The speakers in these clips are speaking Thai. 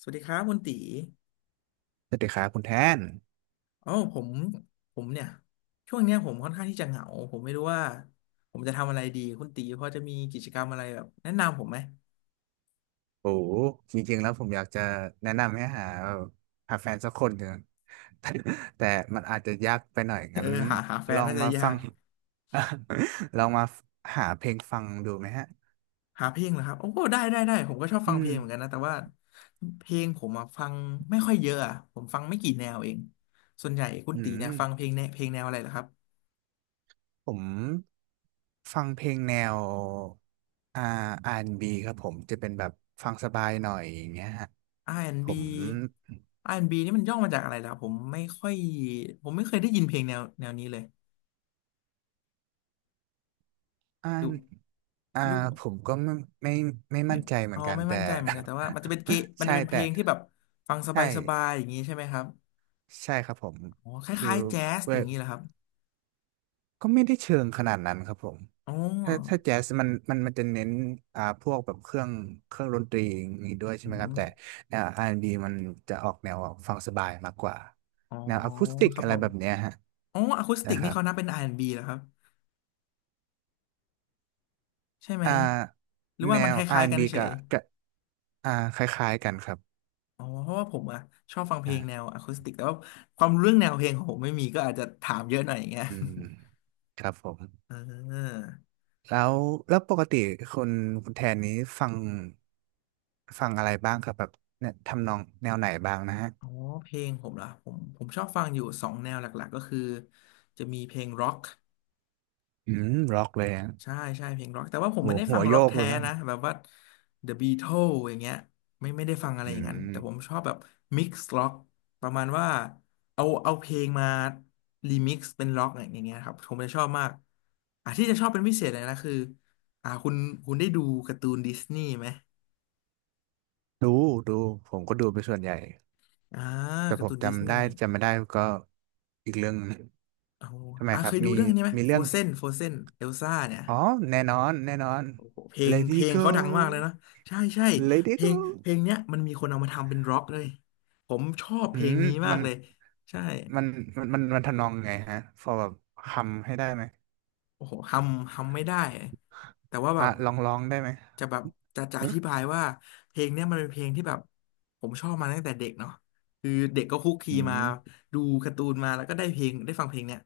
สวัสดีครับคุณตีสวัสดีครับคุณแทนอ๋อผมเนี่ยช่วงเนี้ยผมค่อนข้างที่จะเหงาผมไม่รู้ว่าผมจะทำอะไรดีคุณตีพอจะมีกิจกรรมอะไรแบบแนะนำผมไหม โอ้โหจริงๆแล้วผมอยากจะแนะนำให้หาแฟนสักคนหนึ่ง แต่แต่มันอาจจะยากไปหน่อย เอองั้นหาแฟลนองน่าจะมายาฟัง ก ลองมาหาเพลงฟังดูไหมฮะ หาเพลงเหรอครับโอ้ได้ได้ได้ผมก็ชอบอืฟังเพมลงเหมือนกันนะแต่ว่าเพลงผมอะฟังไม่ค่อยเยอะอะผมฟังไม่กี่แนวเองส่วนใหญ่คุณอืตีมเนี่ยฟังเพลงแนวเพลงแนวอะไรเหรอครับ ผมฟังเพลงแนวอ่า R&B ครับผม จะเป็นแบบฟังสบายหน่อยอย่างเงี้ยฮะ ผม R&B R&B นด์บีอาร์แอนด์บีนี่มันย่อมาจากอะไรล่ะผมไม่ค่อยผมไม่เคยได้ยินเพลงแนวนี้เลยอ่ดูาอ่ารู้ ผมก็ไม่ไม่ไม่มั่นใจเหมือ๋ออนกันไม่แต่ มั่นใจเหมือนกันแต่ว่ามันจะเป็นมันใช่จะเป็นเพแต่ ลงที่แบบฟังสใช่ บายๆอย่างนี้ใช่ไหมครับใช่ครับผมอ๋อคคือล้ายๆแจ๊สอเว้ย่ายงนี้เหรอครับก็ไม่ได้เชิงขนาดนั้นครับผมอ๋อถ้าแจ๊สมันจะเน้นพวกแบบเครื่องเครื่องดนตรีอย่างนี้ด้วยใช่อืไหมครับมแต่แนว R&B มันจะออกแนวฟังสบายมากกว่าอ๋อแนวอะคูสติกครับอะผไรมแบบเนี้ยฮะอ๋ออะคูสใช่ติกคนี่รับเขานับเป็น R&B เหรอครับใช่ไหมอ่าหรือแนว่ามันว คล้ายๆกัน R&B เฉกัยบกับอ่าคล้ายๆกันครับๆอ๋อเพราะว่าผมอะชอบฟังเพใช่ลงแนวอะคูสติกแต่ว่าความรู้เรื่องแนวเพลงของผมไม่มีก็อาจจะถามเยอะหน่อยอย่างเงี้ย อืมครับผม เออแล้วปกติคุณคุณแทนนี้ฟัง ฟังอะไรบ้างครับแบบเนี่ยทำนองแนวไหนบ้างนะฮะอ๋อเพลงผมเหรอผมชอบฟังอยู่สองแนวหลักๆก็คือจะมีเพลงร็อก อืมร็อกเลยอะใช่ใช่เพลงร็อกแต่ว่าผมโหไม่ได้หัฟังวโยร็อกกเลแท้ยมั้งนะแบบว่า The Beatles อย่างเงี้ยไม่ได้ฟังอะไรอือย่างนั้นแต่ผมมชอบแบบมิกซ์ร็อกประมาณว่าเอาเพลงมารีมิกซ์เป็นร็อกอย่างเงี้ยครับผมจะชอบมากอ่ะที่จะชอบเป็นพิเศษเลยนะคืออ่าคุณคุณได้ดูการ์ตูนดิสนีย์ไหมดูดู ผมก็ดูไปส่วนใหญ่ อ่าแต่กาผร์ตูมนดิสจำนีได้ย์จำไม่ได้ก็อีกเรื่องหนึงโอ้โหทำไมคเครับยดูมีเรื่องนี้ไหมมีโฟเรื่อง เซนโฟเซนเอลซ่าเนี่ย อ๋อ แน่นอน แน่นอน โอ้โหเพลงเพ Lady ลง Go เขาดังมากเลยนะใช่ใช่เพ Lady ลงเพ Go ลงเนี้ยมันมีคนเอามาทำเป็นร็อกเลยผมชอบอืเพลงมนี้มามักนเลยใช่ มันมันมันทำนองไงฮะพอแบบคำให้ได้ไหมโอ้โหทำไม่ได้แต่ว่าแบอ่ะบลองได้ไหมจะแบบจะอธิอบายว่าเพลงเนี้ยมันเป็นเพลงที่แบบผมชอบมาตั้งแต่เด็กเนาะคือเด็กก็คุกคีืมามดูการ์ตูนมาแล้วก็ได้เพลงได้ฟังเพลงเนี้ย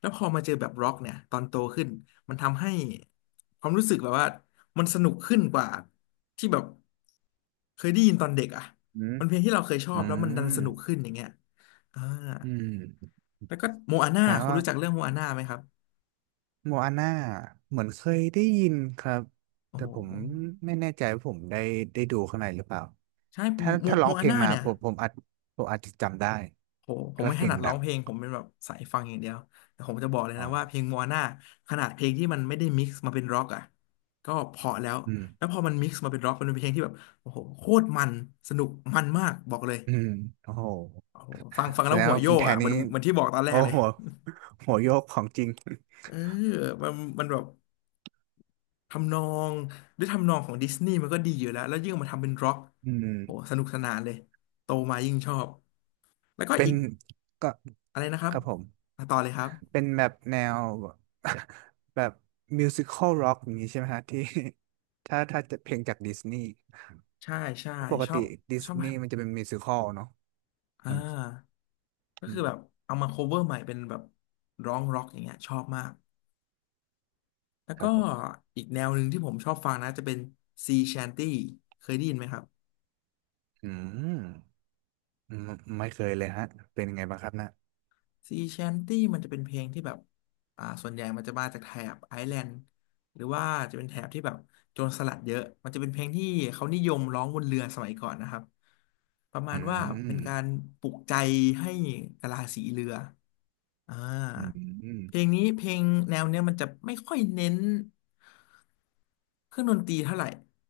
แล้วพอมาเจอแบบร็อกเนี่ยตอนโตขึ้นมันทำให้ความรู้สึกแบบว่ามันสนุกขึ้นกว่าที่แบบเคยได้ยินตอนเด็กอ่ะอืมมันเพลงที่เราเคยชออืบแล้วมันดันสมนุกขึ้นอย่างเงี้ยอ่าอืมแล้วก็โมอาน่าแต่คุณว่า รู้จักเรื่องโมอาน่าไหมครับโมอาน่าเหมือนเคยได้ยินครับ โอ้แต่โห ผมไม่แน่ใจว่าผมได้ดูข้างในหรือเปล่าใช่ถ้าโมถ้าร้อโมงเพอาลงน่ามาเนี่ยผมอาจผมอาจจะจำได้โหผมถ้าไม่เพถลนังดร้ดัองง เพลงผมเป็นแบบสายฟังอย่างเดียวแต่ผมจะบอกเลยอ๋อนะว่าเพลงโมอาน่าขนาดเพลงที่มันไม่ได้มิกซ์มาเป็นร็อกอ่ะก็เพราะแล้วอืมแล้วพอมันมิกซ์มาเป็นร็อกมันเป็นเพลงที่แบบโอ้โหโคตรมันสนุกมันมากบอกเลยอืมโอ้โหโอ้โหฟังฟังแสแล้วดงหัวว่าโยคุณกแทอ่ะนเหมันี้ นเหมันที่บอกตอนแรโอ้กเลยโห หัวโยกของจริงเออมันมันแบบทำนองด้วยทำนองของดิสนีย์มันก็ดีอยู่แล้วแล้วยิ่งมาทำเป็นร็อกอืโหมสนุกสนานเลยโตมายิ่งชอบแล้วก็เป็นอีกก็อะไรนะครัคบรับผม มาต่อเลยครับ เป็นแบบแนว แบบมิวสิคอลร็อกอย่างนี้ใช่ไหมฮะที่ ถ้าจะเพลงจากดิสนีย์ ใช่ใช่ปกชอติบดิสชอบแบนีบย์มันจะเป็นมิวสิคอลเนาะอ่มันาก็อืคือแบบมเอามา cover ใหม่เป็นแบบร้องร็อกอย่างเงี้ยชอบมากแล้วคก็รับผมอีกแนวหนึ่งที่ผมชอบฟังนะจะเป็น Sea Shanty เคยได้ยินไหมครับ อืมไม่ไม่เคยเลยฮะเป็นยังไงบ้างครับนะ Sea Shanty มันจะเป็นเพลงที่แบบส่วนใหญ่มันจะมาจากแถบไอร์แลนด์หรือว่าจะเป็นแถบที่แบบโจรสลัดเยอะมันจะเป็นเพลงที่เขานิยมร้องบนเรือสมัยก่อนนะครับประมาอืณว่ามเป็นการปลุกใจให้กะลาสีเรือ อ่าอืมเพลงนี้เพลงแนวเนี้ยมันจะไม่ค่อยเน้นเครื่องดนตรีเท่าไหร่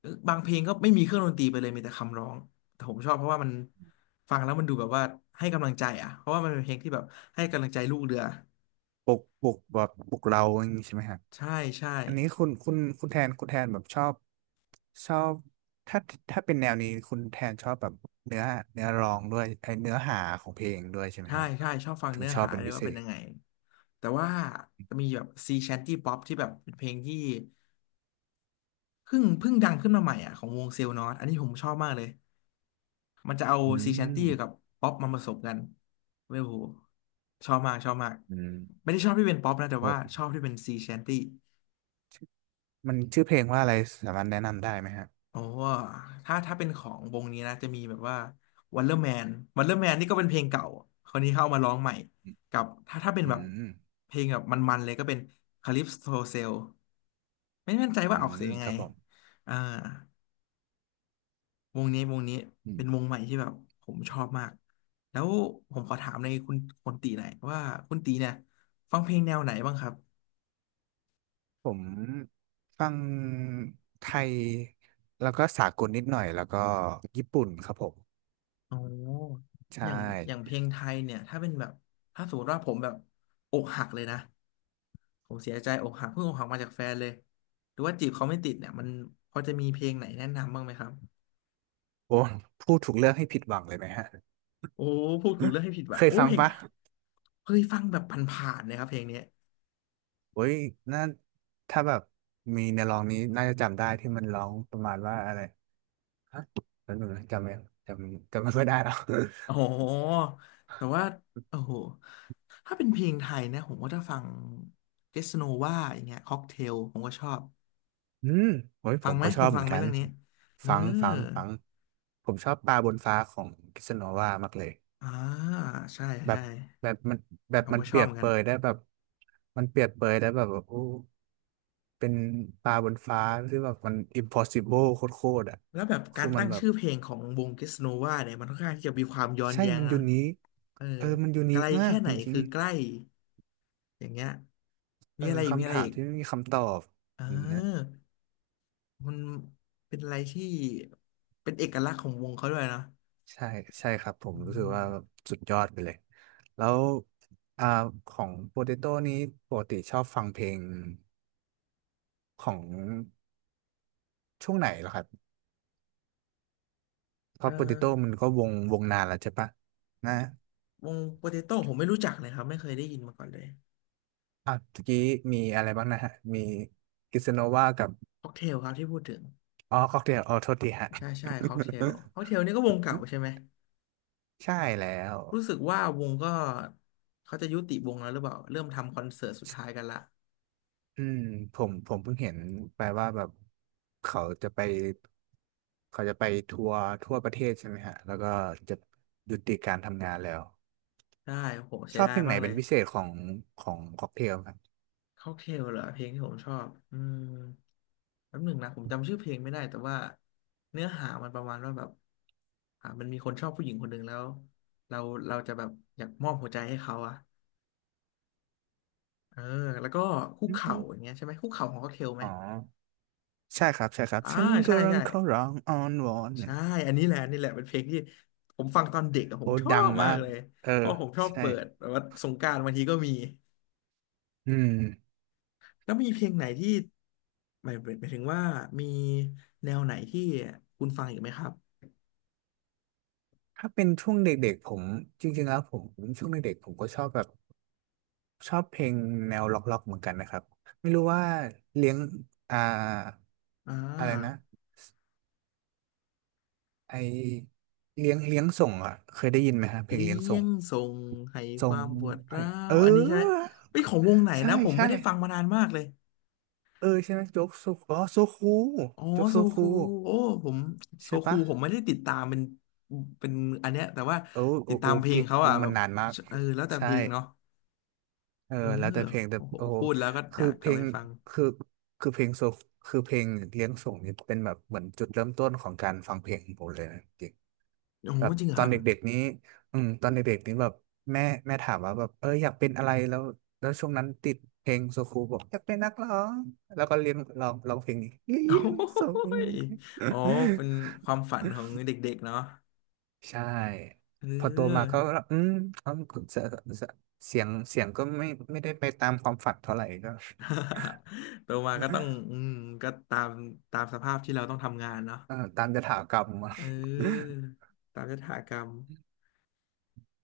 เออบางเพลงก็ไม่มีเครื่องดนตรีไปเลยมีแต่คำร้องแต่ผมชอบเพราะว่ามันฟังแล้วมันดูแบบว่าให้กำลังใจอ่ะเพราะว่ามันเป็นเพลงที่แบบให้กำลังใจลูกเรือปลุกแบบปลุกเราอย่างนี้ใช่ไหมฮะใช่ใช่อันนี้คุณคุณแทนคุณแทนแบบชอบชอบถ้าถ้าเป็นแนวนี้คุณแทนชอบแบบเนื้อเนื้อร้องด้วยไอเนื้อหาของเพลงด้วยใช่ไหมใช่ฮะใช่ชอบฟังถึงเนื้อชอบหาเป็นเลยพิเศว่าเป็นษยังไงแต่ว่าจะมีแบบซีแชนตี้ป๊อปที่แบบเป็นเพลงที่เพิ่งดังขึ้นมาใหม่อ่ะของวงเซลล์นอตอันนี้ผมชอบมากเลย มันจะเอาอืซีแชนตี้มกับป๊อปมาผสมกันเว้ยโหชอบมากชอบมากอืมไม่ได้ชอบที่เป็นป๊อปนะแต่โอว่าช้อบที่เป็นซีแชนตี้มันชื่อเพลงว่าอะไรสามารถแนะนำได้ไหมฮะโอ้ถ้าเป็นของวงนี้นะจะมีแบบว่าวันเลอร์แมนวันเลอร์แมนนี่ก็เป็นเพลงเก่าคนนี้เข้าเอามาร้องใหม่กับถ้าเป็นอืแบบม เพลงแบบมันๆเลยก็เป็นคาลิปโซเซลไม่แน่นใจอืว่าออกมเสียงยังคไงรับผมอ่า วงนี้อืเป็นวมงใหม่ที่แบบผมชอบมากแล้วผมขอถามในคุณคุณตีหน่อยว่าคุณตีเนี่ยฟังเพลงแนวไหนบ้างครับผมฟังไทยแล้วก็สากลนิดหน่อยแล้วก็ญี่ปุ่นครับผมโอ้อใช่ย่างอย่างเพลงไทยเนี่ยถ้าเป็นแบบถ้าสมมติว่าผมแบบอกหักเลยนะผมเสียใจอกหักเพิ่งอกหักมาจากแฟนเลยหรือว่าจีบเขาไม่ติดเนี่ยมันพอจะมีเพลงไหนแนะนำบ้างไหมครับโอ้พูดถูกเลือกให้ผิดหวังเลยไหมฮะโอ้พูดถูกเรื่องให้ผิดว่ะเคยโอ้ฟังเพลงปะเคยฟังแบบผ่านๆนะครับเพลงเนี้ย โอ้ยน่าถ้าแบบมีในร้องนี้น่าจะจำได้ที่มันร้องประมาณว่าอะไรฮะแล้วหนูจำไม่จำจำไม่ค่อยได้แล้ว โอ้โหแต่ว่าโอ้โหถ้าเป็นเพลงไทยนะผมก็จะฟังเกสโนวาอย่างเงี้ยค็อกเทลผมก็ชอบ อืมโอ้ยผฟังมไหม ก็ชคุอณบเหฟัมืองนไหมกันเรื่องนี้เออฟังผมชอบปลาบนฟ้าของกิสโนวามากเลย อ่า ใช่แบใช่บแบบมันแบบผมมันก็ชเปอรีบยเหบมือนเปกัน รยได้แบบมันเปรียบเปรยได้แบบโอ้เป็นปลาบนฟ้าที่แบบมัน impossible โคตรๆอ่ะแล้วแบบกาคืรอมัตั้นงแบบชื่อเพลงของวงเกสโนวาเนี่ยมันค่อนข้างที่จะมีความย้อนใช่แย้งมันนะยูนิคเออเออมันยูไกนิลคมาแค่กไหจนริงคือใกล้ อย่างเงี้ยๆเอมีออะไรอีกมีคำอะไรถามอีกที่ไม่มีคำตอบเออย่างเงี้ยอมันเป็นอะไรที่ เป็นเอกลักษณ์ของวงเขาด้วยนะใช่ใช่ครับผมอืรู้สึกม ว่าสุดยอดไปเลยแล้วอ่าของโปเตโต้นี้ปกติชอบฟังเพลงของช่วงไหนเหรอครับเพเอ่อราะโปเตโต้มันก็วงวงนานแล้วใช่ปะนะ วงโปเตโต้ผมไม่รู้จักเลยครับไม่เคยได้ยินมาก่อนเลยอ่ะเมื่อกี้มีอะไรบ้างนะฮะมีกิสโนวากับค็อกเทลครับที่พูดถึงอ๋อค็อกเทลอ๋อโทษทีฮะ ใช่ใช่ค็อกเท ลค็อกเทลนี่ก็วงเก่าใช่ไหมใช่แล้วรู้สึกว่าวงก็เขาจะยุติวงแล้วหรือเปล่าเริ่มทำคอนเสิร์ตสุดท้ายกันละอืมผมเพิ่งเห็นไปว่าแบบเขาจะไปเขาจะไปทัวร์ทั่วประเทศใช่ไหมฮะแล้วก็จะยุติการทำงานแล้วได้โหเสีชยอบดาเพยลงไหนมากเลเป็นยพิเศษของของค็อกเทลครับค็อกเทลเหรอเพลงที่ผมชอบอืมแป๊บหนึ่งนะผมจำชื่อเพลงไม่ได้แต่ว่าเนื้อหามันประมาณว่าแบบมันมีคนชอบผู้หญิงคนหนึ่งแล้วเราเราจะแบบอยากมอบหัวใจให้เขาอะ เออแล้วก็คุกอืเข่ามอย่างเงี้ยใช่ไหมคุกเข่าของค็อกเทลไหมอ๋อใช่ครับใช่ครับอ่าฉันก็ใช่รัใช่งเขาร้องอ้อนวอนเนี่ใช่ยอันนี้แหละอันนี่แหละเป็นเพลงที่ผมฟังตอนเด็กอะผโอ้มชอดังบมามากกเลยเออเพราะผมชอบใช่เปิดแบบว่าสงกรานต์บางทีก็มีอืม แล้วมีเพลงไหนที่หมายหมายถึงว่ามีแนวไหนที่คุณฟังอีกไหมครับถ้าเป็นช่วงเด็กๆผมจริงๆแล้วผมช่วงเด็กๆผมก็ชอบแบบชอบเพลงแนวล็อกๆเหมือนกันนะครับไม่รู้ว่าเลี้ยงอ่าอ่อะไรนะาไอเลี้ยงเลี้ยงส่งอ่ะเคยได้ยินไหมฮะเพลงเลี้เลี้ยงส่ยงงส่งให้คส่งวามปวดให้ร้าเอวอันนี้ใช่ไหมอเฮ้ยของวงไหนใช่นะผมใช่ไม่ได้ฟังมานานมากเลย เออใช่ไหมโจ๊กโซอ๋อโซคูอ๋อโจ๊กโซโซคูคูโอ้ผมโซใช่คูปะผมไม่ได้ติดตามเป็นเป็นอันเนี้ยแต่ว่าเออโอติดตาโอมเพลงเกะเขาอ่ะแบมันบนานมากเออแล้วแต่เพใช่ ลงเนาะเออเออแล้วแต่เพลงแต่โอ้โหโอ้โหพูดแล้วก็อคืยาอกกเพลับลไปงฟังคือคือเพลงโซคือเพลงเลี้ยงส่งนี่เป็นแบบเหมือนจุดเริ่มต้นของการฟังเพลงของผมเลยนะจริงโอ้โหแบบจริงเหรอตคอนรับ เด็กๆนี้อืมตอนเด็กๆนี้แบบแม่ถามว่าแบบเอออยากเป็นอะไรแล้วช่วงนั้นติดเพลงโซคูบอกอยากเป็นนักร้องแล้วก็เรียนร้องเพลงนี้เลี้ โอ้ยงส่ง ยโอเป็นความฝันของเด็กๆเนาะ ใช่เอพอโตมาอ ก็อืมเขาเสียเสียงก็ไม่ได้ไปตามความฝันเท่าไหร่ก็ โตมาก็ต้อง อืมก็ตามตามสภาพที่เราต้องทำงานเนาะตามยถากรรมอะเออตามยถากรรม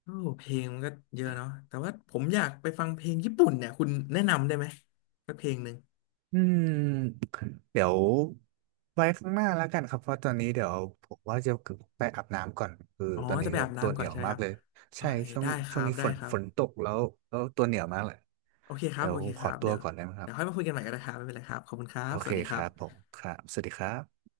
โอ้เพลงมันก็เยอะเนาะแต่ว่าผมอยากไปฟังเพลงญี่ปุ่นเนี่ย คุณแนะนำได้ไหมสักเพลงหนึ่งอืมเดี๋ยวไว้ข้างหน้าแล้วกันครับเพราะตอนนี้เดี๋ยวผมว่าจะไปอาบน้ำก่อนคืออ๋อตอนจะนี้ไปแบอาบบตัวน้ำเหก่นีอนยวใช่ไหมมาคกรับเลยโอใช่เคช่วงได้ครับ นี้ได้ฝนครับ ฝนตกแล้วตัวเหนียวมากเลยโอเคครับเดี๋ยโอวผเคมขคอรับตัวเดี๋ยวก่อนได้ไหมคเดี๋รัยวบค่อยมาคุยกันใหม่ก็ได้ครับไม่เป็นไรครับขอบคุณครัโอบ สเควัสดีคครัรับผบมครับสวัสดีครับ